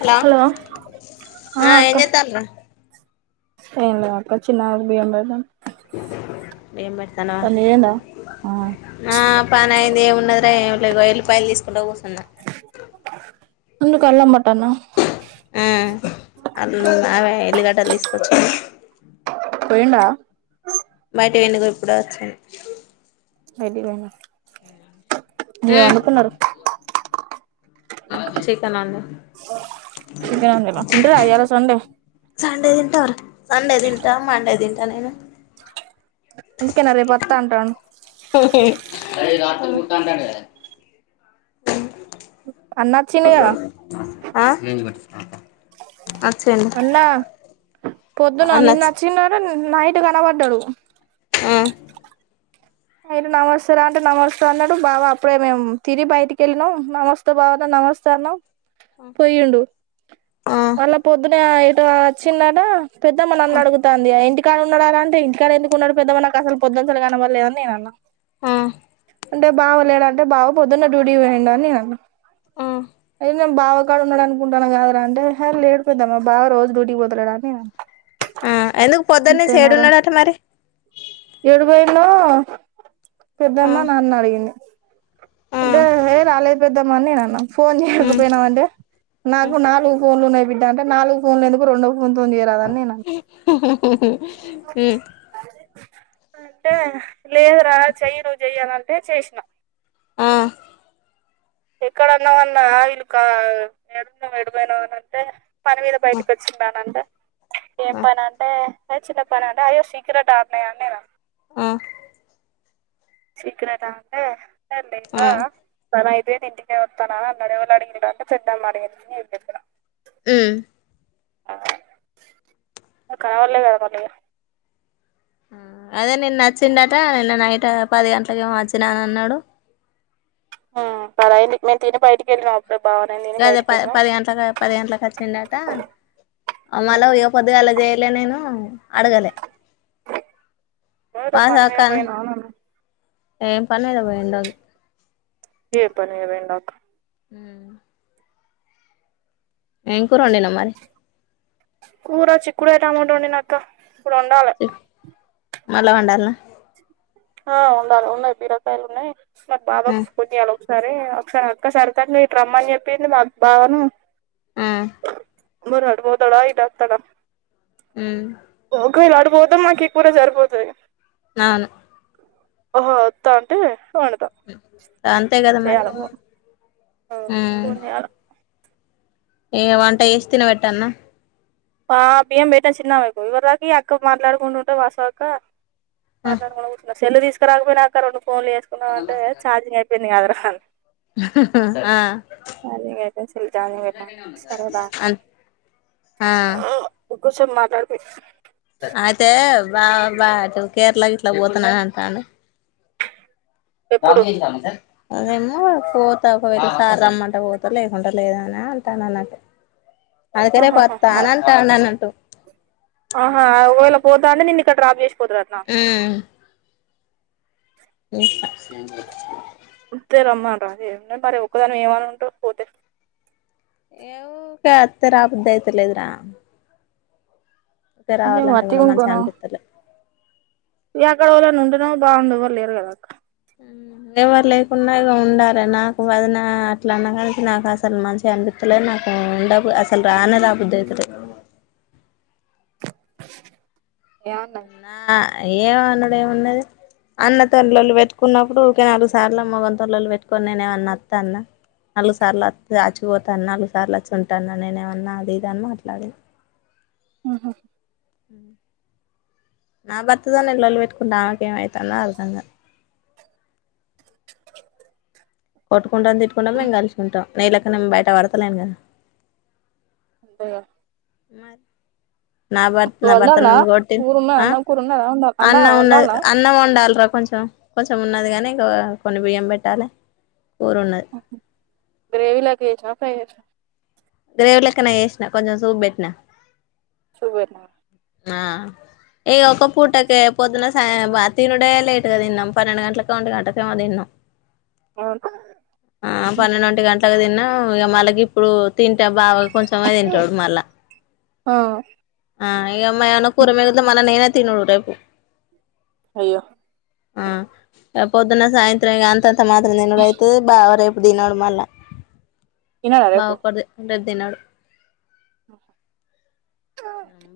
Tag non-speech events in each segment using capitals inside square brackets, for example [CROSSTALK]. Hello ఆ ఏం చెత్తాన్ రు ఏం లే అక్క చిన్నాయన బియ్యం పెడదాం పని చేయందా ఆ ఆ పని అయింది ఏ ఉన్నదిరా ఏమ్ లే ఇగా ఎల్లిపాయలు తీసుకుంట కూసో అన్నా నుందు కళ్ళ మాటనా ఆ అ అవే ఎల్లుగడ్డలు తీసుకొచ్చా పోయిండా నేను గు ఇప్పుడే వచ్చాను ఏదివేనా ఏమనుకున్నారు చెక్ చికెన్ వండినా తింటారా ఇయ్యాల సండే సండే దింటారా సండే దింటామ్ మండే దిన్ కానమ అందుకే నా రే పత్తా అంటాన్ రేయ్ రాత్ర మూతాంటడే అన్న వచ్చిండు కదా ఆ వచ్చిండు అన్నా పొద్దున నిన్న అన్నొచ్చు వచ్చినర నైట్ కనబడ్డాడు ఆ అయన్నా నమస్తేార అంటే నమస్తే అన్నాడు బావ అప్పుడే మేము తినీ బయటికి వెళ్ళాం నమస్తే బావ నమస్తే అన్నాం పోయ్ ఉండు ఆ మళ్ళ పొద్దున ఇటు వచ్చిన్నాడు పెద్దమ్మ నన్ అడుగుతాంది ఇంటికాడ ఉన్నాడ అంటే ఇంటికాడ ఎందుకున్నాడు పెద్ద మ నాకు అసలు పొద్దు అసలు కనబల్లేదు నేనన్నా ఆ అంటే బావలేడా అంటే బావ పొద్దున్న డ్యూటీ పోయిండు అని నేను అన్నా ఆ అయి నేను బావ కాడ ఉన్నాడు అనుకుంటన్న కదరా అంటే హ లేడు పెద్దమ్మా బావ రోజు డ్యూటీకి పోతులేడా అని అన్నా ఆ ఎందుకు పొద్దున్నుంచి అంతేనారా ఏడున్నాడట మరి ఆ పెద్దన్న నాన్న అడిగింది. ఆ అంటే హే రాలేద్ పె ద్దాం అని నేనన్న ఫోన్ ఉమ్ చేయకపోయినావ అంటే నాకు ఉమ్ నాలుగు ఫోన్లున్నయ బిడ్డ అంటే నాలుగు ఫోన్లు ఎందుకు రెండ్ కొంతొంజెరా అద్ ఉమ్ అంటే లేదురా చెయ్యను జెయ్యరా అంటే చేసిన ఆ ఎక్కడ ఉన్నావన్నా వీళ్ళు కా ఎడునవ్ ఎటుపోయినావు అని అంటే పని మీద బయటకి వచ్చిండా అనంటే ఏం ఆ పని అంటే చిన్న పని అంటే అయ్యో సీక్రెట్ ఆన్నాయా నేను ఆ సీక్రెట్ ఆ అంటే అర్ లేదు ఆ అలా అయితే ఇంటికే వత్తాన అన్నాడు. ఎవర్నో అడిగిన్నింట అంటే [UNINTELLIGIBLE] ఉ కావాలి కదా మళ్ళీ అదే నిన్న వచ్చిండట నిన్న నైట్ పది గంట్లకి ఏమో వచ్చినా నన్నాడు. ఆ పరాయండి మే తిని బయటి ఎల్ రా గదే పది పది గంట్లకు పది గంట్లకు వచ్చిండట అమ్మాలో ఇదొపొద్దిగాలె చేయలే నేను అడగలే ఏదొ పని వాసక్క మీద పోయినా అన ఏం పని పోయిండాది. ఏ పని మీద పొయిండొ క ఉ ఏం కూర వండిన మరి కూర చిక్కుడు కాయలతో టమోట వండిన క ఇప్పుడు వండాలె. మళ్ళా వండాల్నా ఆ వండాలి ఉన్నాయ్ బీరకాయలున్నాయ్. మా బావక్ మ్ పోన్ చెయాలో సరే ఒకసారి అక్క సరితని ఇటరమ్మని చెప్పింది. మాకు బావను ఉ మరి అటుపోతడా ఇటువత్తడ మ్ ఒంక్విలడు పోతే మాక్ ఇ కూర సరిపోతది. నవును ఓహో ఒత్త అంటే వండుతా అంతే కదా మరి చేయాలి ఫోన్ ఉ ఫోన్ చేయాలి ఏ వంట చేసి తినవెట్టన్న ఆ బియ్యం పెట్టిన చిన్నవ్వకు ఇవార్దాక ఈ అక్క మాట్లాడుకుంటుంటె వాసవి అక్క మాట్లాడుకుంట కూసున్న సెల్లు తీసుకురాకపోయినవక్క రెండు ఫోన్లు చేసుకుందాం అంటే ఛార్జింగ్ అయిపోయింది కాదురా హల్ ఆ ఛార్జింగ్ అయిపోతే సెల్ ఛార్జింగ్ పెట్టిన సరే బాయ్ అక్క ఆహ్ కూర్చొని మాట్లాడిపి బా బా నువ్వు కేరళ గిట్ల పోతున్నవే అంటాండు ఎప్పుడు [UNINTELLIGIBLE] అదేమో పోతా ఒకవేళ సార్ రమ్మంటె వోతా లేకుంటె లేదు అనే అంటాండన్నట్టు అందుకే రేపొత్తా ఆహాహా అని అంటాడన్నట్టు ఆహా ఒకవేళ పోతా అంటే నేన్ నీ అక్కడ డ్రాప్ చేసి పోతారట్నా ఉమ్ [UNINTELLIGIBLE] ఒత్తే రమ్మను రాదే మరి ఒక్కదానివి ఏమని ఉంటవ్ పోతె ఏ ఊకే వత్తే రాబుద్ధయితలేదురా ఊకె ఇగ రావాలంటే వట్టిగా కూడా మంచిగ ఉండుకోను అనిపిత్తలే ఇగ అక్కడ ఎవలన్న ఉంటేనేమో బాగుండు ఎవరు లేరు కదా ఎవరు లేకున్నా ఇగ ఉండాలె నాకు వదినా అట్లా అన్నకాన్నుంచి నాకు అసలు మంచిగ అనిపిత్తలే నాకు ఉండబ అసలు రానే రాబుద్దయితలే ఆహా అన్నా ఏమనుడు ఏమున్నది అన్న తోని లొల్లి పెట్టుకున్నప్పుడు ఊకె నాలుగు సార్ల మగని తోని లొల్లి పెట్టుకొని నేను ఏమన్నా అస్తాన్న నాలుగు సార్లు అత్తె అచ్చిపోతాన్నా నాలుగు సార్లు అచ్చి ఉంటాన్న నేను ఏమన్నా అది ఇది అని మాట్లాడి ఊహూ నా భర్త తోని నేను లొల్లి పెట్ కుందామెకేం అయితందో అర్ధం కా కొట్టుకుంటం తిట్టుకుంటం మేము కలిసుంటం నీలెక్క నేను బయట పడతలేను కదా అంతేగా [UNINTELLIGIBLE] నా భర్త నా భర్త వండాల్నా నన్ను కొట్టి కూర ఉన్నదా ఆ అన్నం కూర ఉన్నదా వండా అన్నం ఉన్నది వండాల్నా అన్నం వండాల్రా కొంచెం కొంచం కొంచెం ఉన్నది కానీ ఇంకా కొన్ని బియ్యం పెట్టాలె గ్రేవీ లెక్క చేసినవా ఫ్రై చేసిన గ్రేవి లేక్కనే చేసిన కొంచెం సూపు పెట్నా వేర్ మా ఆ ఈ ఒక్క పూట అయితే పొద్దున సాయం తినుడే లేటుగా తిన్నాం పన్నెండు గంటలకో ఓంటి గంటకో ఏమో తిన్నాం ఆ పన్నెండు ఓంటి గంట్లకు తిన్న ఉ ఇలా మళ్ళ ఇప్పుడు తింటే బాగా కొంచమే తింటాడు మళ్ళా ఆ ఆ యిగా మన కూర మీదనే మననే తినడు రేపు అయ్యో ఆ పొద్దున్న సాయంత్రం అంతంత మాత్రం తినడు అయితది బావ రేపు తినడు మళ్ళా తినడా మా రేపు ఒక్కడిదే ఉంద తినడు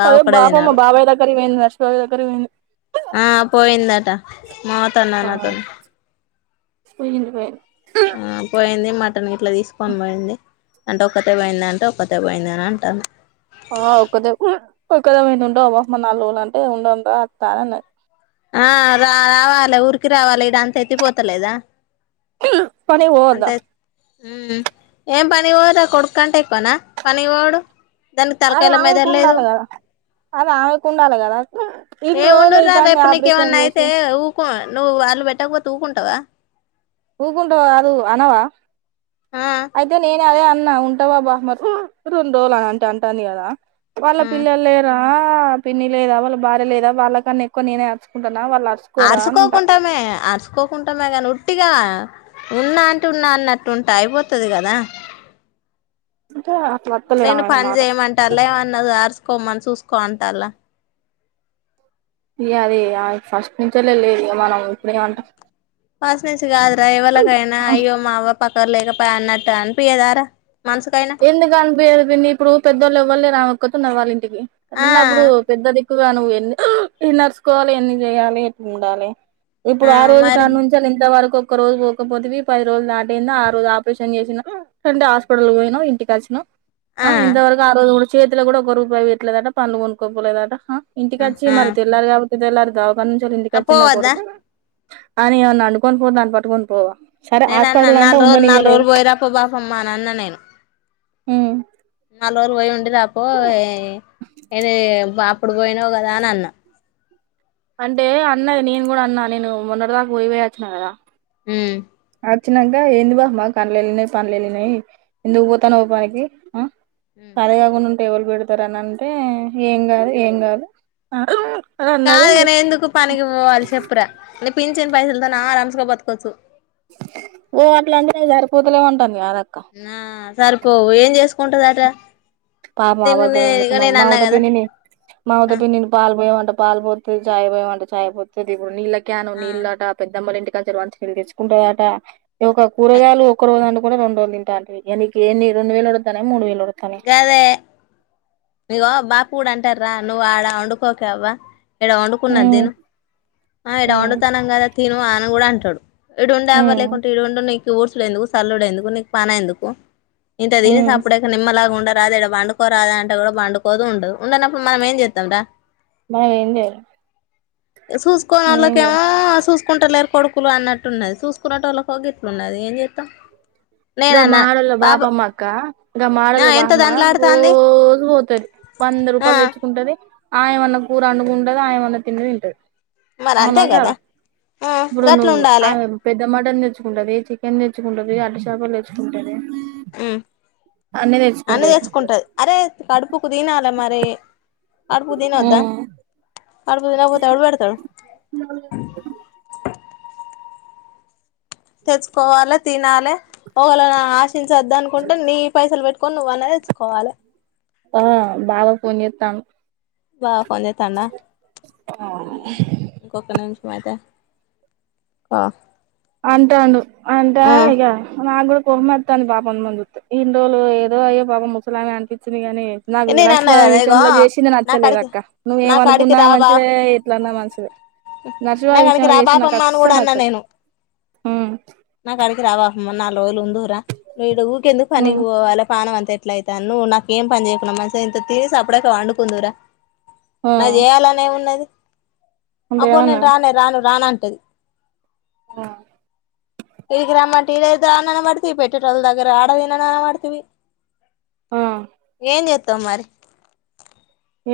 బావ అదే ఒక్కడే బాబా మా తినడు బాబాయి దగ్గర ఇగ [UNINTELLIGIBLE] ఆ పోయిందటా మమత అన్నది నా తోటి [INAUDIBLE] హు పోయింది మ అంటే నువ్వు ఇట్లా తీసుకొని పోయింది అంటే ఒక్కతే పోయింద అంటే ఒక్కతే పోయింది అని అంటావుంది. ఆ ఒక్కతే ఒకదే పోయింది ఉండవా మరి నాలుగు రోజులు అంటే ఉండంరా అక్క అనా ఆ రా రావాలి ఊరికి రావాలి ఇడ అంతా ఎత్తిపోతలేదా పని అంత పోవదా ఏం పని పోదు కొడుకుంటే ఎక్కునా పని పోడు దానికి అదే తలకాయల ఆమెకు మెదడులేదు ఉండాలి కదా అదే ఆమెకు ఉండాలి కదా ఇన్ని రోజులు ఇది అంద ఇపుడు నీకు ఏమైన్నా అయితే ఊకు నువ్ వాళ్ళు పెట్టకపోతే ఊకుం కదా ఊకుంటావా నువు అన్నవా ఆ అయితే నేను అదే అన్నా ఉం [UNINTELLIGIBLE] రెండు రోజులు అంటే అంటుంది కదా వాళ్ళ ఆ పిల్లలు లేరా ఆ పిన్ని లేదా వాళ్ళ భార్య లేదా వాళ్ళ కన్నా ఎక్కువ నేనేే అర్చుకుంటా అరుచకోకుంటామే అరుచకోకుంటామే గాని ఉ ఉట్టిగా ఉన్నా అంటే ఉన్నా అన్నట్టు ఉంటే అయిపోతుది కదా కా నేను పని చేయమంటారు లే ఏమన్న అరసు పోమని చూసుకో అంటలా యిగా అదే ఫస్ట్ నుచ్చే లేలే మనం ఇప్పుడేమంటా వాస్నేంచిగాద్ర ఎవళ కాయనా అయ్యో మావ పక్క క్కలేక పన్న ట అనిపియిదార ఎందుకు అనిపియ్యదు పిన్ని ఇప్పుడు పెద్దవాళ్ళు ఎవ్వలేరు కుత్తు నవలీం ఇవి ఆ ఉన్నప్పుడు పెద్దదిక్ ఎక్కుగా నువ్వు ఎన్ని నడుచుకోవాలి ఎన్ని చేయాలి ఎట్లా ఉండాలి ఇప్పుడు ఆ రోజు కాడ నుంచ ఇంతవరకు ఒక రోజు పోకపోతేవి పది రోజులు దాటింద ఆ రోజు ఆపరేషన్ చేసినా అంటే హాస్పిటల్ పోయి నో ఇంటి కాల్సినో ఆ ఇంతవరకు అరవ కూడా చేతిలో కూడా ఒక రూపాయి వయట్లేదట పనులు కొనుక్కోపోలే లేదంట ఇంటికి వచ్చి ఆ మరి తెల్లారుగ క ఇది ఎలార్ దాగ్ పన్నంచలింది ఆ కర్జిన్న పోవద్దా కొడుకు అని అండుకొని పోవ దని పటుకొని పోవా సరే నేన అన్న హాస్పిటల్ అంటే నాలుగు రోజులు నాలుగు ఉండనియ్యలేదు రోజులు పోయరాప్ప పాాపమ్మా అన్న నేను హు నాలుగు రోజులు ప్తో ఉండిరా పోయి ఇది బో ప ఇప్పుడు పోయినావు కదా అని అన్న అంటే అన్నది నేను కూడా అన్నా నేను మొన్నటి దాకా పోయిపోయచ్చున కదా హు వచ్చినాక ఎందు బ అమ్మా పనలెళ్ళినాయి పనులెలిినయి ఎందుకు పోతానావు పనికి ఆ సరే అగునుంట్ టేవల్ బడతారనంటే ఎం గాదు ఎంగాదు కాదుగాని ఎందుకు పనికి పోవాలి చెప్పురా పిల్చిన పైసలతో నా ఆరామ్స్గా బతకోవచ్చు ఓ అట్ల అంటే నే సరిపోతలే ఉంటాంది నా సరిపోవు ఏం చేసుకుంటది అ అంత పాప మాబద్ద్దం ఎందుకు మా మామత పిన్నిని మాముత ఆ పిండిని పాల్ పోయ అంట పాల్ పప్పి చాయ్ పోయివు అంటా చాయ్ పంపి ది నీళ్ళా క్ క్యాను ఆ నీళ్ళట పెద్దమ్మలు ఇంటికి తెచ్చుకుంటాట ఒక కూరగాయలు ఒక రోజు అడు కూడా రెండు రజులు తింటోంట్వి ఇక ఎంది రెండు వేలు అడుగుతా మూడు వేల అడు గదే ఇవో బాపూ కూడా అంటారా నువ్వు ఆడా వండుకోకే కవ్వ ఇడ వండుకున్న హ్మ్ దీను ఆ ఇడ హ్మ్ వండుతాన్నాం కదా తీను ఆన కూడా అంటాడు ఈడుండే అవ్వ హ్మ్ లేకుంటే ఏడుండి నికు ఈ ఉడుసుడు ఎందుకు ఈ సల్లోడు ఎందుకు నీకు పని ఎందుకు ఇంత తిని హ్మ్ సప్పుడు చేయక నిమ్మలంగా ఉండక కాదు ఈడ పండుకోరాదే అంటే ఇక్కడ కూడా పండుకోదు ఉండదు ఉండనప్పుడు మనం ఏం చేస్తాంరా మనం ఏం చేయాలె చూసుకోని ఏం వాళ్ళకి ఏమో లేదు చూసు కొకుంటలేరు కొడుకులు అన్నట్టున్నది చూసుకున్నట్టు వాళ్ళకి ఇట్లు ఉన్నది ఏం చేస్తాం గ మాలోల బాబామ్మా అక్క గ ఆ మాలోల ఎంత బామ్మా దండ్లాడుతాంది రోజు పోతుది వంద ఆ రూపాయలు తెచ్చుకుంటది ఆయమన్న కూర అండుకుంటది ఆయమన్నా తిండి తింటది మరి అంతే అవునా కదా కాదా ఆ ఇప్పుడు గట్ల నువ్వు ఉండాలే ఆమె పెద్ద మటన్ తెచ్చుకుంటది చికెన్ తెచ్చుకుంటుది అ చాపలు తేచ్చుకుంటది అన్ని తెచ్చుకుంటది అరే కడుపుకు తినాల మరి రీ కడుపుకు తినొద్దా కడుపుకి తినకపోతే ఎవరు పెడతారు తెచ్చుకోవాలి తినాలి ఒకల్ని ఆశించద్దు అనుకుంటే నీ పైసలు పెట్టుకొని నువ్వ అయినా తెచ్చుకోవాలి ఆ బావ ఫోన్ చేస్తాండు గా పనిచేస్తుందా ఇంకొక్క నిమిషం మాద ఆ అంటాడు అంటా ఆ ఇక నాగుడ కోపం వస్తుంది బాపమని చూస్తుంటే ఎన్ని రోజులు ఏదో అయ్యో పాపం ముసలమ్మ అనిపించింది కానీ నాకు నేను అన్నా నర్సిబాబు కదా ఇగో విషయంలో చేసింది నా నచ్చలేదు కాడికి అక్క నువ్వు నా కాడికి ఏమనుకున్నా రా బా మంచిదే ఎట్లాన్నా మంచిదే నా నర్సిబాబు కాడికి విషయంలో చేసింది నాకు అస్సలు నచ్చలేదు నాకాడికి రావ మనాల నాల్ రోజులు ఉందువు రా నువ్వు ఈడ ఉరికే ఎందుకు పనికి ఉమ్ పోవాలే ప్రాణం అంత ఎట్ల అయితాను నువ్వు నాకు ఏమి పని చేయపోతే మాయే ఈడ మంచిగ ఇంత తిని సప్పుడూజెక పండుకుందువు రా ఆ నా చేయాలని ఏమున్నది అంటే అబ్బో నేను ఏమన్నది రానేే రాను రాణ అంట తది ఆ తిగి గ్రామాటి ఇదేదో అన మాడిథీ పెటెట్రోల్ దగ్గర ఆడలేన మాడిథీవి. ఆ ఏం చేస్తావు మరి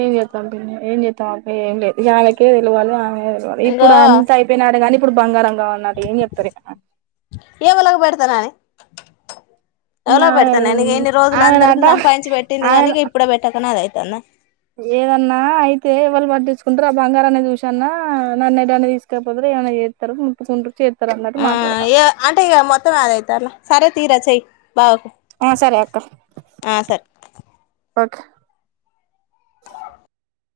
ఏం చేస్తాం పిన్న ఏం చేస్తాం ఏం లేదు ఆయనకే తెలివాలి ఆమె ఇప్పుడు ఇంగో అంత అయిపోయినాడు కానీ ఇప్పుడు బంగారంగా కావాలంట ఏం చెప్తారు ఇక ఏవలాకు పెడతానని ఇగ ఎవలో ఆమె పెడతాను నేను ఎన్ని రోజులందరికి ఆమెనట సంపాదించి పెట్టింది ఆమె కానీ ఇప్పుడే పెట్టకునా అైతే. కానా ఏదన్నా అయితే వాళ్ళు పట్టించుకుంటారు ఆ బంగారాన్ని చూసన్నా నన్న ఏదన్ని తీసుకెకపోతరు ఏమైన్నా చేస్తారు, ముట్టుకుంట్రారు చేారు. ఆ ఏ అంటే ఇక మొత్తం [UNINTELLIGIBLE] సర తీీ రచై ఓకే ఆ సరే ఆ సరే పక్క